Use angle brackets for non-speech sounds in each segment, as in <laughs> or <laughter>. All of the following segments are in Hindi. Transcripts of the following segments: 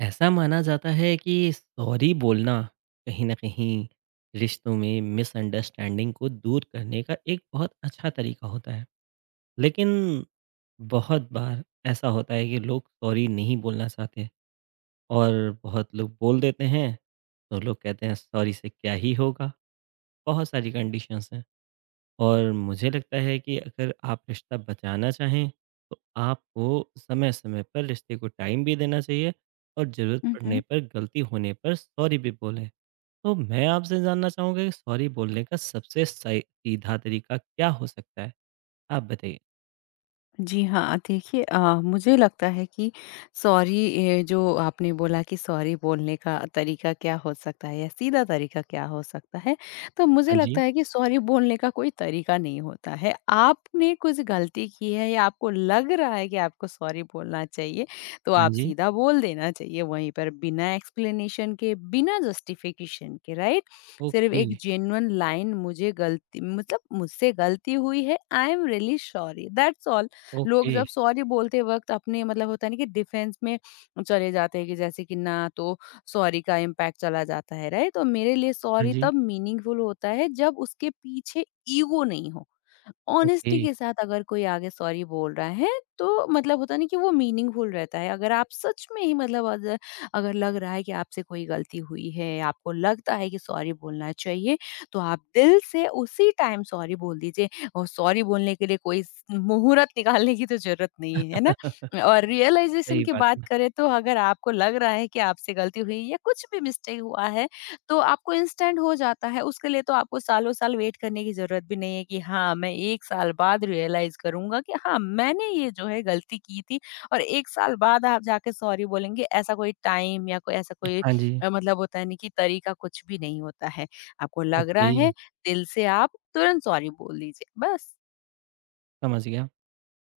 ऐसा माना जाता है कि सॉरी बोलना कहीं ना कहीं रिश्तों में मिसअंडरस्टैंडिंग को दूर करने का एक बहुत अच्छा तरीका होता है। लेकिन बहुत बार ऐसा होता है कि लोग सॉरी नहीं बोलना चाहते और बहुत लोग बोल देते हैं। तो लोग कहते हैं सॉरी से क्या ही होगा। बहुत सारी कंडीशंस हैं और मुझे लगता है कि अगर आप रिश्ता बचाना चाहें तो आपको समय-समय पर रिश्ते को टाइम भी देना चाहिए और ज़रूरत Hı पड़ने hı। पर गलती होने पर सॉरी भी बोलें। तो मैं आपसे जानना चाहूँगा कि सॉरी बोलने का सबसे सही सीधा तरीका क्या हो सकता है? आप बताइए। जी हाँ, देखिए मुझे लगता है कि सॉरी ये जो आपने बोला कि सॉरी बोलने का तरीका क्या हो सकता है या सीधा तरीका क्या हो सकता है, तो मुझे हाँ लगता जी, है कि सॉरी बोलने का कोई तरीका नहीं होता है। आपने कुछ गलती की है या आपको लग रहा है कि आपको सॉरी बोलना चाहिए, तो हाँ आप जी। सीधा बोल देना चाहिए वहीं पर बिना एक्सप्लेनेशन के, बिना जस्टिफ़िकेशन के, राइट? सिर्फ़ ओके, एक जेन्युइन लाइन मुझे गलती मतलब मुझसे गलती हुई है, I am really sorry that's all. लोग ओके। जब सॉरी बोलते वक्त अपने मतलब होता है ना कि डिफेंस में चले जाते हैं कि जैसे कि ना तो सॉरी का इम्पैक्ट चला जाता है राइट, तो मेरे लिए हाँ सॉरी जी, तब मीनिंगफुल होता है जब उसके पीछे ईगो नहीं हो। ओके। ऑनेस्टी के साथ अगर कोई आगे सॉरी बोल रहा है तो मतलब होता नहीं कि वो मीनिंगफुल रहता है। अगर आप सच में ही मतलब अगर, अगर लग रहा है कि आपसे कोई गलती हुई है, आपको लगता है कि सॉरी बोलना चाहिए, तो आप दिल से उसी टाइम सॉरी बोल दीजिए। और सॉरी बोलने के लिए कोई स मुहूर्त निकालने की तो ज़रूरत नहीं है, है ना? <laughs> सही और रियलाइज़ेशन की बात बात है। करें तो अगर आपको लग रहा है कि आपसे गलती हुई या कुछ भी मिस्टेक हुआ है, तो आपको इंस्टेंट हो जाता है, उसके लिए तो आपको सालों-साल वेट करने की ज़रूरत भी नहीं है कि हाँ, मैं 1 साल बाद रियलाइज़ करूँगा कि हाँ, मैंने ये जो है गलती की थी और 1 साल बाद आप जाके सॉरी बोलेंगे, ऐसा कोई टाइम या कोई ऐसा कोई हाँ जी, मतलब होता है ना कि तरीका कुछ भी नहीं होता है। आपको लग रहा ओके, है, दिल से आप तुरंत सॉरी बोल दीजिए बस। समझ गया।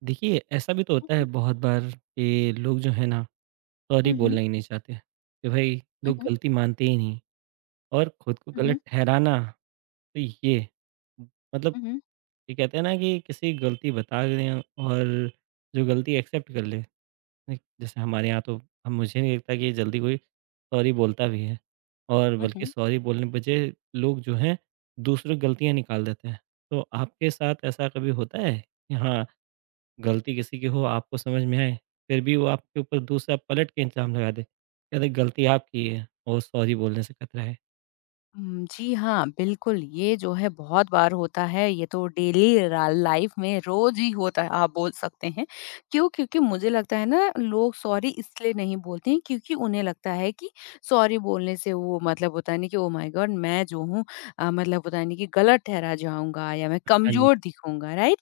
देखिए ऐसा भी तो हुँ, होता है हुँ। बहुत बार कि लोग जो है ना सॉरी बोलना ही नहीं चाहते कि भाई हुँ, लोग हुँ। गलती मानते ही नहीं और खुद को हुँ, हुँ। गलत ठहराना। तो ये मतलब हुँ, हुँ। ये कहते हैं ना कि किसी की गलती बता दें और जो गलती एक्सेप्ट कर ले। नहीं, जैसे हमारे यहाँ तो हम मुझे नहीं लगता कि ये जल्दी कोई सॉरी बोलता भी है। और हुँ, बल्कि हुँ। सॉरी बोलने के बजाय लोग जो हैं दूसरों की गलतियाँ निकाल देते हैं। तो आपके साथ ऐसा कभी होता है कि हाँ गलती किसी की हो आपको समझ में आए, फिर भी वो आपके ऊपर दूसरा पलट के इल्ज़ाम लगा दे। कह दे गलती आपकी है और सॉरी बोलने से खतरा है। हुँ, जी हाँ, बिल्कुल, ये जो है बहुत बार होता है, ये तो डेली रा लाइफ़ में रोज़ ही होता है, आप बोल सकते हैं। क्यों? क्योंकि मुझे लगता है ना, लोग सॉरी इसलिए नहीं बोलते हैं क्योंकि उन्हें लगता है कि सॉरी बोलने से वो मतलब होता नहीं कि ओह माय गॉड! मैं जो हूँ मतलब होता नहीं कि गलत ठहरा जाऊँगा या मैं हाँ जी, कमज़ोर दिखूँगा, राइट?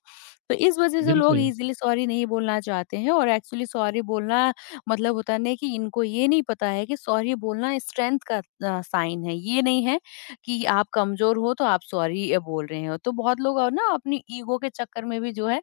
तो इस वज़ह से लोग बिल्कुल। ईज़िली सॉरी नहीं बोलना चाहते हैं और एक्चुअली सॉरी बोलना मतलब होता नहीं कि इनको ये नहीं पता है कि सॉरी बोलना स्ट्रेंथ का साइन है, ये नहीं है कि आप कमज़ोर हो तो आप सॉरी बोल रहे हो। तो बहुत लोग और ना अपनी ईगो के चक्कर में भी जो है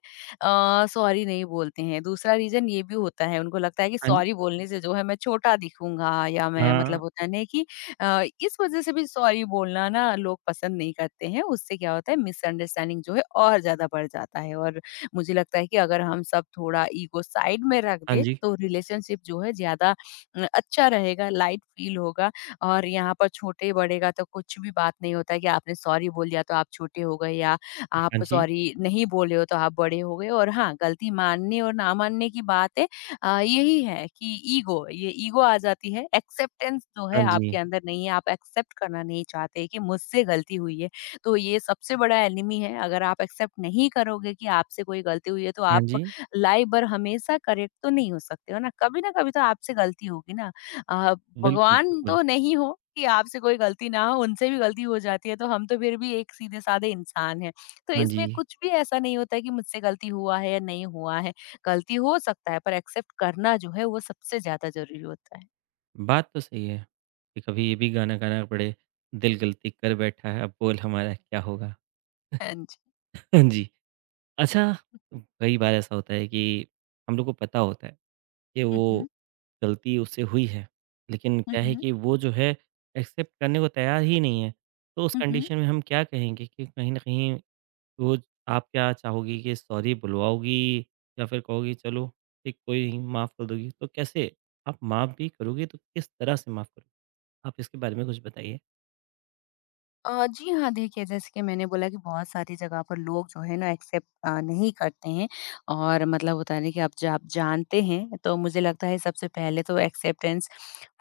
सॉरी नहीं बोलते हैं। दूसरा रीज़न ये भी होता है, उनको लगता है कि हाँ जी, सॉरी बोलने से जो है मैं छोटा दिखूँगा या मैं हाँ, मतलब होता है ना कि इस वज़ह से भी सॉरी बोलना ना लोग पसंद नहीं करते हैं। उससे क्या होता है मिसअंडरस्टैंडिंग जो है और ज़्यादा बढ़ जाता है और मुझे लगता है कि अगर हम सब थोड़ा ईगो साइड में रख हाँ दें, जी, तो रिलेशनशिप जो है ज़्यादा अच्छा रहेगा, लाइट फील होगा और यहाँ पर छोटे-बड़े का तो कुछ भी बात नहीं होता है कि आपने सॉरी बोल दिया तो आप छोटे हो गए या हाँ आप जी, सॉरी नहीं बोले हो तो आप बड़े हो गए और हाँ, गलती मानने और ना मानने की बात है, यही है कि ईगो, ये ईगो आ जाती है। एक्सेप्टेंस जो हाँ है जी, आपके अंदर नहीं है, आप एक्सेप्ट करना नहीं चाहते कि मुझसे गलती हुई है। तो ये सबसे बड़ा एनिमी है, अगर आप एक्सेप्ट नहीं करोगे कि आपसे कोई गलती हुई है तो हाँ आप जी। लाइफ भर हमेशा करेक्ट तो नहीं हो सकते हो ना कभी तो आपसे गलती होगी ना। आ, बिल्कुल, भगवान बिल्कुल। तो नहीं हो कि आपसे कोई गलती ना हो, उनसे भी गलती हो जाती है तो हम तो फिर भी एक सीधे साधे इंसान हैं। तो हाँ जी, इसमें कुछ भी ऐसा नहीं होता है कि मुझसे गलती हुआ है या नहीं हुआ है, गलती हो सकता है पर एक्सेप्ट करना जो है वो सबसे ज्यादा जरूरी होता है। बात तो सही है कि कभी ये भी गाना गाना पड़े, दिल गलती कर बैठा है अब बोल हमारा क्या होगा। हाँ जी। <laughs> हाँ जी, अच्छा कई बार ऐसा होता है कि हम लोग को पता होता है कि हम्म। वो गलती उससे हुई है। लेकिन क्या है हम्म। कि वो जो है एक्सेप्ट करने को तैयार ही नहीं है। तो उस हम्म। कंडीशन में हम क्या कहेंगे कि कहीं न कहीं वो आप क्या चाहोगी कि सॉरी बुलवाओगी या फिर कहोगी चलो ठीक कोई नहीं माफ़ कर दोगी? तो कैसे आप माफ़ भी करोगी तो किस तरह से माफ़ करोगी? आप इसके बारे में कुछ बताइए? जी हाँ, देखिए जैसे कि मैंने बोला कि बहुत सारी जगह पर लोग जो है ना एक्सेप्ट नहीं करते हैं और मतलब होता है ना कि आप जब आप जानते हैं तो मुझे लगता है सबसे पहले तो एक्सेप्टेंस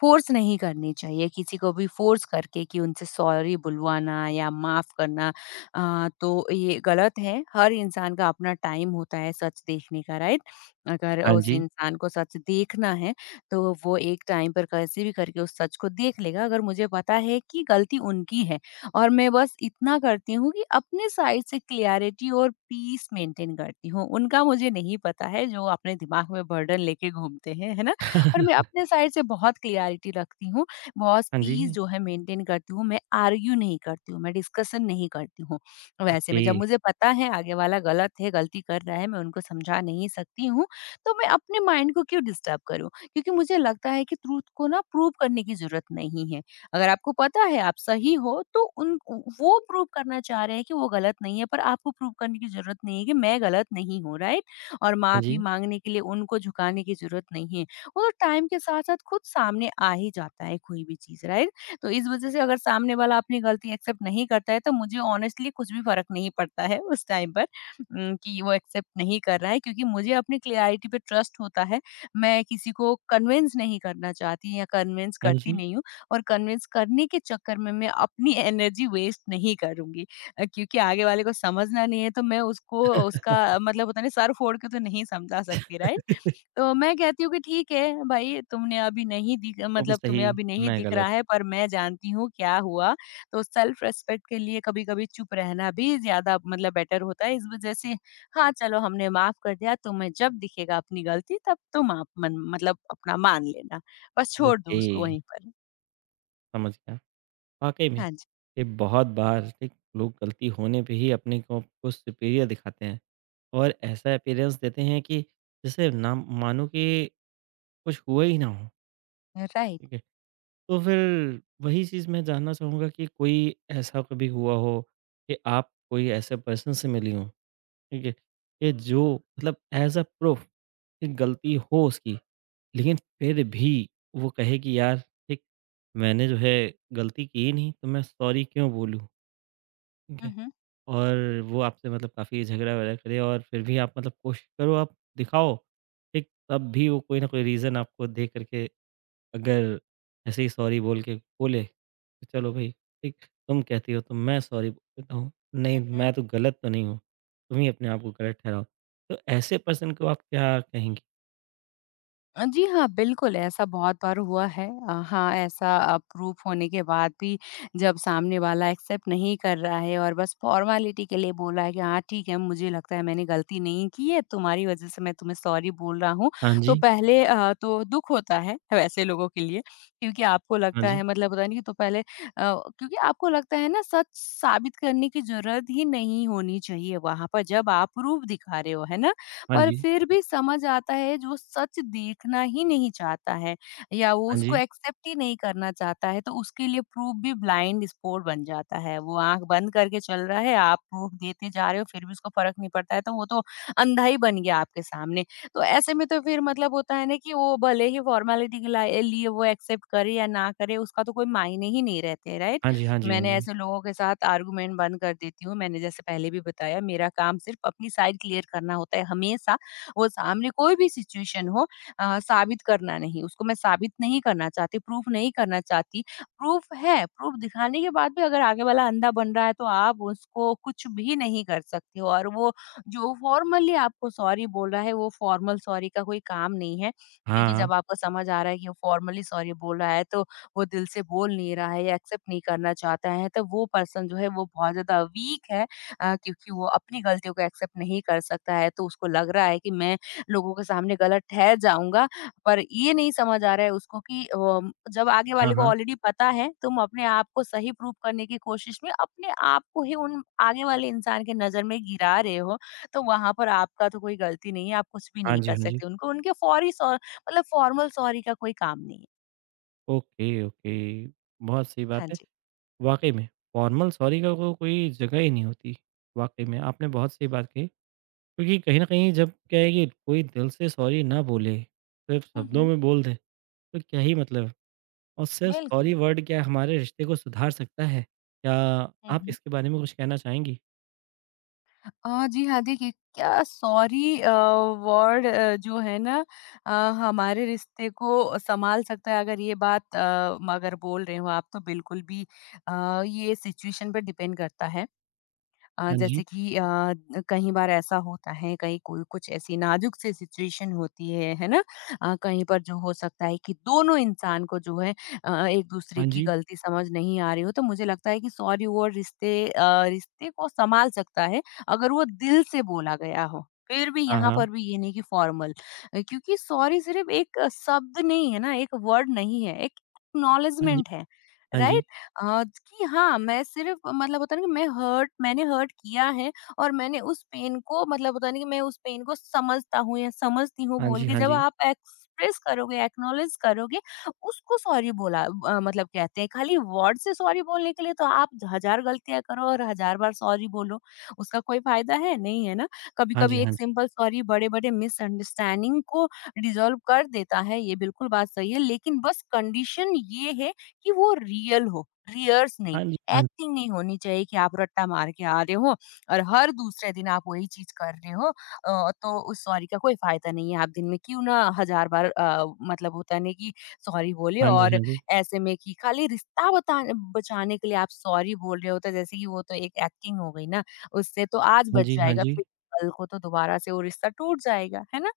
फ़ोर्स नहीं करनी चाहिए, किसी को भी फ़ोर्स करके कि उनसे सॉरी बुलवाना या माफ़ करना, तो ये गलत है। हर इंसान का अपना टाइम होता है सच देखने का, राइट? अगर हाँ उस जी। इंसान को सच देखना है तो वो एक टाइम पर कैसे भी करके उस सच को देख लेगा। अगर मुझे पता है कि गलती उनकी है और मैं बस इतना करती हूँ कि अपने साइड से क्लियरिटी और पीस मेंटेन करती हूँ। उनका मुझे नहीं पता है, जो अपने दिमाग में बर्डन लेके घूमते हैं, है ना? पर मैं <laughs> अपने साइड से बहुत क्लियरिटी रखती हूँ, बहुत हाँ पीस जी। जो है मेंटेन करती हूँ, मैं आर्ग्यू नहीं करती हूँ, मैं डिस्कशन नहीं करती हूँ। वैसे ओके। में जब मुझे पता है आगे वाला गलत है, गलती कर रहा है, मैं उनको समझा नहीं सकती हूँ, तो मैं अपने माइंड को क्यों डिस्टर्ब करूँ? क्योंकि मुझे लगता है कि ट्रुथ को ना प्रूव करने की ज़रूरत नहीं है। अगर आपको पता है आप सही हो तो उन, वो प्रूव करना चाह रहे हैं कि वो गलत नहीं है पर आपको प्रूव करने की जरूरत नहीं है कि मैं गलत नहीं हूँ, राइट? और हाँ माफी जी। मांगने के लिए उनको झुकाने की जरूरत नहीं है। वो तो टाइम के साथ साथ खुद सामने आ ही जाता है कोई भी चीज, राइट? तो इस वजह से अगर सामने वाला अपनी गलती एक्सेप्ट नहीं करता है तो मुझे ऑनेस्टली कुछ भी फर्क नहीं पड़ता है उस टाइम पर कि वो एक्सेप्ट नहीं कर रहा है, क्योंकि मुझे अपनी क्लियरिटी पे ट्रस्ट होता है। मैं किसी को कन्विंस नहीं करना चाहती या कन्विंस हाँ करती जी। नहीं हूँ और कन्विंस करने के चक्कर में मैं अपनी एनर्जी वेस्ट नहीं करूँगी, क्योंकि आगे वाले को समझना नहीं है तो मैं उसको उसका मतलब होता है ना सर फोड़ के तो नहीं समझा सकती, राइट? <laughs> तो मैं कहती हूँ कि ठीक है भाई तुमने अभी नहीं दिख तुम मतलब सही तुम्हें अभी नहीं मैं दिख गलत। रहा है पर मैं जानती हूँ क्या हुआ। तो सेल्फ रिस्पेक्ट के लिए कभी-कभी चुप रहना भी ज़्यादा मतलब बेटर होता है। इस वज़ह से हाँ, चलो हमने माफ़ कर दिया तुम्हें, जब दिखेगा अपनी गलती तब तुम आप मन मतलब अपना मान लेना। बस छोड़ दो ओके, उसको वहीं पर। समझ गया। वाक़ई में, हाँ जी। ये बहुत बार एक लोग गलती होने पे ही अपने को सुपीरियर दिखाते हैं और ऐसा अपीयरेंस देते हैं कि जैसे ना मानो कि कुछ हुआ ही ना हो, राइट। ठीक है? तो फिर वही चीज़ मैं जानना चाहूँगा कि कोई ऐसा कभी हुआ हो कि आप कोई ऐसे पर्सन से मिली हों, ठीक है? कि जो मतलब एज़ अ प्रूफ कि गलती हो उसकी, लेकिन फिर भी वो कहे कि यार, ठीक मैंने जो है गलती की ही नहीं, तो मैं सॉरी क्यों बोलूँ? ठीक हुँ, है? हुँ। और वो आपसे मतलब काफ़ी झगड़ा वगैरह करे और फिर भी आप मतलब कोशिश करो आप दिखाओ, ठीक? तब भी वो कोई ना कोई रीज़न आपको दे कर के अगर ऐसे ही सॉरी बोल के बोले, तो चलो भई ठीक, तुम कहती हो तो मैं सॉरी बोल देता हूँ, नहीं हुँ, हुँ। मैं तो गलत तो नहीं हूँ, तुम ही अपने आप को गलत ठहराओ। तो ऐसे पर्सन को आप क्या कहेंगी? जी हाँ, बिल्कुल ऐसा बहुत बार हुआ है। हाँ, ऐसा प्रूफ होने के बाद भी जब सामने वाला एक्सेप्ट नहीं कर रहा है और बस फॉर्मेलिटी के लिए बोला है कि हाँ, ठीक है, मुझे लगता है मैंने गलती नहीं की है, तुम्हारी वज़ह से मैं तुम्हें सॉरी बोल रहा हूँ। हाँ तो जी, पहले तो दुःख होता है <laughs> वैसे लोगों के लिए, क्योंकि आपको हाँ लगता जी, है मतलब पता नहीं, तो पहले क्योंकि आपको लगता है ना सच साबित करने की ज़रूरत ही नहीं होनी चाहिए वहाँ पर जब आप प्रूफ दिखा रहे हो, है ना? हाँ पर जी, फिर भी समझ आता है, जो सच देखना ही नहीं चाहता है या वो हाँ उसको जी, एक्सेप्ट ही नहीं करना चाहता है तो उसके लिए प्रूफ भी ब्लाइंड स्पोर्ट बन जाता है, वो आंख बंद करके चल रहा है, आप प्रूफ देते जा रहे हो फिर भी उसको फर्क नहीं पड़ता है, तो वो तो अंधा ही बन गया आपके सामने। तो ऐसे में तो फिर मतलब होता है ना कि वो भले ही फॉर्मेलिटी के लिए वो एक्सेप्ट करे या ना करे, उसका तो कोई मायने ही नहीं रहते, राइट? हाँ जी, हाँ जी, हाँ मैंने जी। ऐसे लोगों के साथ आर्गुमेंट बंद कर देती हूँ। मैंने जैसे पहले भी बताया मेरा काम सिर्फ़ अपनी साइड क्लियर करना होता है हमेशा। वो सामने कोई भी सिचुएशन हो, साबित करना नहीं, उसको मैं साबित नहीं करना चाहती, प्रूफ़ नहीं करना चाहती। प्रूफ़ है, प्रूफ़ दिखाने के बाद भी अगर आगे वाला अंधा बन रहा है तो आप उसको कुछ भी नहीं कर सकते हो और वो जो फ़ॉर्मली आपको सॉरी बोल रहा है वो फ़ॉर्मल सॉरी का कोई काम नहीं है। हाँ, क्योंकि हाँ, जब आपको समझ आ रहा है कि वो फ़ॉर्मली सॉरी बोल रहा है तो वो दिल से बोल नहीं रहा है या एक्सेप्ट नहीं करना चाहता है, तब वो पर्सन जो है वो बहुत ज़्यादा वीक है, क्योंकि वो अपनी गलतियों को एक्सेप्ट नहीं कर सकता है। तो उसको लग रहा है कि मैं लोगों के सामने गलत ठहर जाऊँगा, पर ये नहीं समझ आ रहा है उसको कि जब आगे हाँ, वाले को हाँ, ऑलरेडी पता है तुम अपने आप को सही प्रूव करने की कोशिश में अपने आप को ही उन आगे वाले इंसान के नज़र में गिरा रहे हो, तो वहाँ पर आपका तो कोई गलती नहीं है, आप कुछ भी हाँ नहीं जी, कर हाँ जी। सकते। उनको उनके फौरी सॉ मतलब फॉर्मल सॉरी का कोई काम नहीं है। Okay, okay. बहुत सही बात हाँ है। जी। वाक़ई में, फॉर्मल सॉरी का को कोई जगह ही नहीं होती, वाक़ई में आपने बहुत सही बात कही। क्योंकि कहीं न कहीं जब क्या है कि कोई दिल से सॉरी ना बोले, सिर्फ़ हुँ, शब्दों हुँ। में बोल दे, तो क्या ही मतलब है। और सिर्फ़ सॉरी बिल्कुल। वर्ड क्या हमारे रिश्ते को सुधार सकता है? क्या हुँ, आप हुँ। इसके बारे में कुछ कहना चाहेंगी? जी हाँ, देखिए क्या सॉरी वर्ड जो है ना अ, हमारे रिश्ते को सँभाल सकता है अगर ये बात अगर बोल रहे हो आप तो बिल्कुल भी अ, ये सिचुएशन पे डिपेंड करता है। हाँ जी, जैसे कि कई बार ऐसा होता है कहीं कोई कुछ ऐसी नाजुक सी सिचुएशन होती है ना? कहीं पर जो हो सकता है कि दोनों इंसान को जो है हाँ एक-दूसरे की जी, गलती समझ नहीं आ रही हो, तो मुझे लगता है कि सॉरी वो रिश्ते को संभाल सकता है, अगर वो दिल से बोला गया हो। फिर भी हाँ, यहाँ हाँ, पर भी ये नहीं कि फॉर्मल। क्योंकि सॉरी सिर्फ़ एक शब्द नहीं है ना, एक वर्ड नहीं है, एक हाँ जी, एक्नॉलेजमेंट है, हाँ राइट? जी, कि हाँ, मैं सिर्फ़ मतलब होता है ना कि मैंने हर्ट किया है और मैंने उस पेन को मतलब होता है ना कि मैं उस पेन को समझता हूँ या समझती हूँ हाँ बोल जी, के हाँ जब जी, आप एक्सप्रेस करोगे, एक्नॉलेज करोगे, उसको सॉरी बोला मतलब कहते हैं। खाली वर्ड से सॉरी बोलने के लिए तो आप हज़ार गलतियाँ करो और हज़ार बार सॉरी बोलो, उसका कोई फ़ायदा है? नहीं, है ना? हाँ जी, कभी-कभी हाँ एक जी, सिंपल सॉरी बड़े-बड़े मिसअंडरस्टैंडिंग को डिसॉल्व कर देता है, ये बिल्कुल बात सही है, लेकिन बस कंडीशन ये है कि वो रियल हो। रिहर्स नहीं, हाँ जी, हाँ एक्टिंग नहीं होनी चाहिए कि आप रट्टा मार के आ रहे हो और हर दूसरे दिन आप वही चीज़ कर रहे हो। तो उस सॉरी का कोई फ़ायदा नहीं है। आप दिन में क्यों ना हज़ार बार मतलब होता है ना कि सॉरी बोले जी, हाँ जी, और हाँ जी, ऐसे में कि खाली रिश्ता बता बचाने के लिए आप सॉरी बोल रहे हो तो जैसे कि वो तो एक एक्टिंग हो गई ना, उससे तो आज हाँ बच जी, हाँ जाएगा जी, फिर कल को तो दोबारा से वो रिश्ता टूट जाएगा, है ना?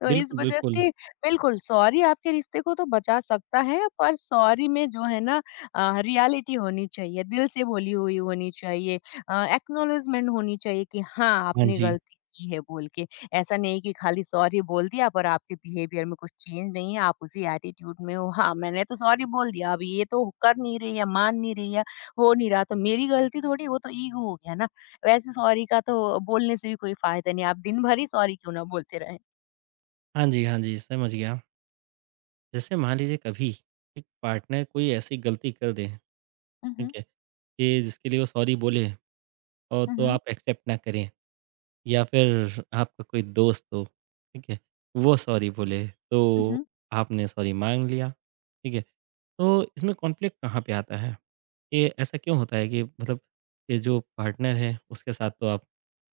तो इस बिल्कुल, वजह बिल्कुल, से बिल्कुल सॉरी आपके रिश्ते को तो बचा सकता है पर सॉरी में जो है ना रियलिटी होनी चाहिए, दिल से बोली हुई होनी चाहिए। एक्नॉलेजमेंट होनी चाहिए कि हाँ, हाँ आपने जी, गलती की है बोल के। ऐसा नहीं कि खाली सॉरी बोल दिया पर आपके बिहेवियर में कुछ चेंज नहीं है, आप उसी एटीट्यूड में हो। हाँ, मैंने तो सॉरी बोल दिया, अब ये तो कर नहीं रही है, मान नहीं रही है, हो नहीं रहा तो मेरी गलती थोड़ी, वो तो ईगो हो गया ना। वैसे सॉरी का तो बोलने से भी कोई फ़ायदा नहीं है, आप दिन भर ही सॉरी क्यों ना बोलते रहें। हाँ जी, हाँ जी, समझ गया। जैसे मान लीजिए कभी एक पार्टनर कोई ऐसी गलती कर दे, हुँ, ठीक हुँ। है? कि जिसके लिए वो सॉरी बोले और तो हुँ, आप एक्सेप्ट ना करें। या फिर आपका कोई दोस्त हो, ठीक है? वो सॉरी बोले हुँ, तो हुँ। आपने सॉरी माँग लिया, ठीक है? तो इसमें कॉन्फ्लिक्ट कहाँ पे आता है? ये ऐसा क्यों होता है कि मतलब ये जो पार्टनर है उसके साथ तो आप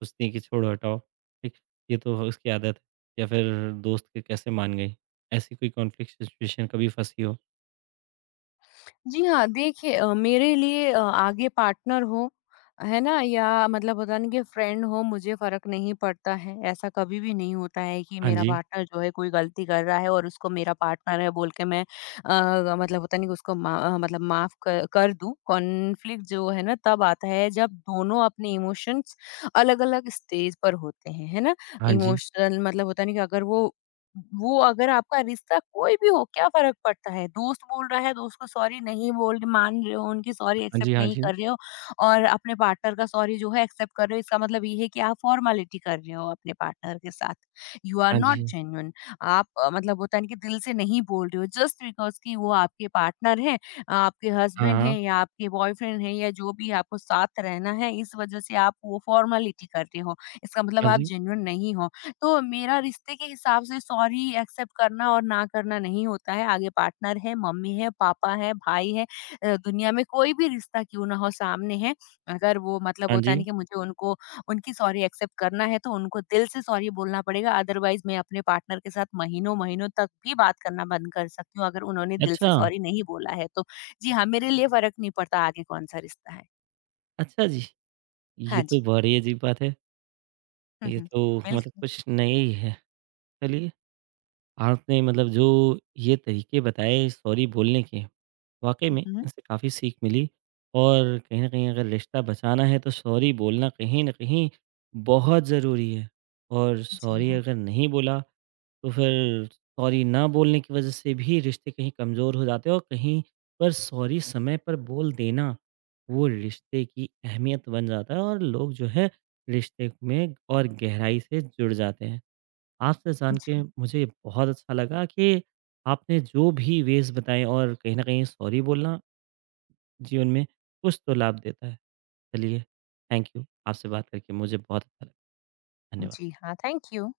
सोचती हैं कि छोड़ो हटाओ, ठीक? ये तो उसकी आदत है। या फिर दोस्त के कैसे मान गई? ऐसी कोई कॉन्फ्लिक्ट सिचुएशन कभी फँसी हो? जी हाँ, देखिए मेरे लिए आगे पार्टनर हो, है ना? या मतलब होता है ना कि फ्रेंड हो, मुझे फ़र्क नहीं पड़ता है। ऐसा कभी भी नहीं होता है कि हाँ मेरा जी। पार्टनर जो है कोई गलती कर रहा है और उसको मेरा पार्टनर है बोल के मैं मतलब होता नहीं कि मतलब माफ़ क कर दूँ। कॉन्फ्लिक्ट जो है ना तब आता है जब दोनों अपने इमोशंस अलग-अलग स्टेज पर होते हैं, है ना? हाँ जी। इमोशनल मतलब होता नहीं कि अगर वो अगर आपका रिश्ता कोई भी हो क्या फ़र्क पड़ता है? दोस्त बोल रहा है, दोस्त को सॉरी नहीं बोल मान रहे हो, उनकी सॉरी हाँ एक्सेप्ट जी, हाँ नहीं जी। कर रहे हो और अपने पार्टनर का सॉरी जो है एक्सेप्ट कर रहे हो, इसका मतलब ये है कि आप फॉर्मेलिटी कर रहे हो अपने पार्टनर के साथ। यू आर हाँ नॉट जी। जेन्युइन। आप मतलब होता है ना कि दिल से नहीं बोल रहे हो जस्ट बिकॉज़ कि वो आपके पार्टनर हैं, आपके हाँ, हस्बैंड हाँ। हैं या आपके बॉयफ्रेंड हैं या जो भी आपको साथ रहना है, इस वजह से आप वो फॉर्मेलिटी कर रहे हो। इसका मतलब हाँ आप जी। जेन्युइन नहीं हो। तो मेरा रिश्ते के हिसाब से सॉरी एक्सेप्ट करना और ना करना नहीं होता है। आगे पार्टनर है, मम्मी है, पापा है, भाई है। दुनिया में कोई भी रिश्ता क्यों ना हो सामने है, अगर वो मतलब हाँ होता जी। नहीं कि मुझे उनको उनकी सॉरी एक्सेप्ट करना है तो उनको दिल से सॉरी बोलना पड़ेगा। अदरवाइज़ मैं अपने पार्टनर के साथ महीनों-महीनों तक भी बात करना बंद कर सकती हूँ अगर उन्होंने दिल से अच्छा! सॉरी नहीं बोला है तो। जी हाँ, मेरे लिए फ़र्क नहीं पड़ता आगे कौन-सा रिश्ता है। अच्छा जी। ये हाँ तो जी। बड़ी अजीब बात है। हुँ, ये हुँ। तो मतलब बिल्कुल। कुछ नया ही है। चलिए, आपने मतलब जो ये तरीके बताए सॉरी बोलने के वाक़ई हुँ, में हुँ। इससे काफ़ी सीख मिली। और कहीं न कहीं अगर रिश्ता बचाना है तो सॉरी बोलना कहीं न कहीं बहुत ज़रूरी है। और जी सॉरी हाँ। अगर नहीं बोला तो फिर सॉरी ना बोलने की वज़ह से भी रिश्ते कहीं कमज़ोर हो जाते हैं। और कहीं पर सॉरी समय पर बोल देना, वो रिश्ते की अहमियत बन जाता है और लोग जो है रिश्ते में और गहराई से जुड़ जाते हैं। आपसे जान के जी। मुझे बहुत अच्छा लगा कि आपने जो भी वेज़ बताए और कहीं न कहीं सॉरी बोलना जीवन में कुछ तो लाभ देता है। चलिए थैंक यू। आपसे बात करके मुझे बहुत अच्छा लगा। धन्यवाद। जी हाँ, थैंक यू।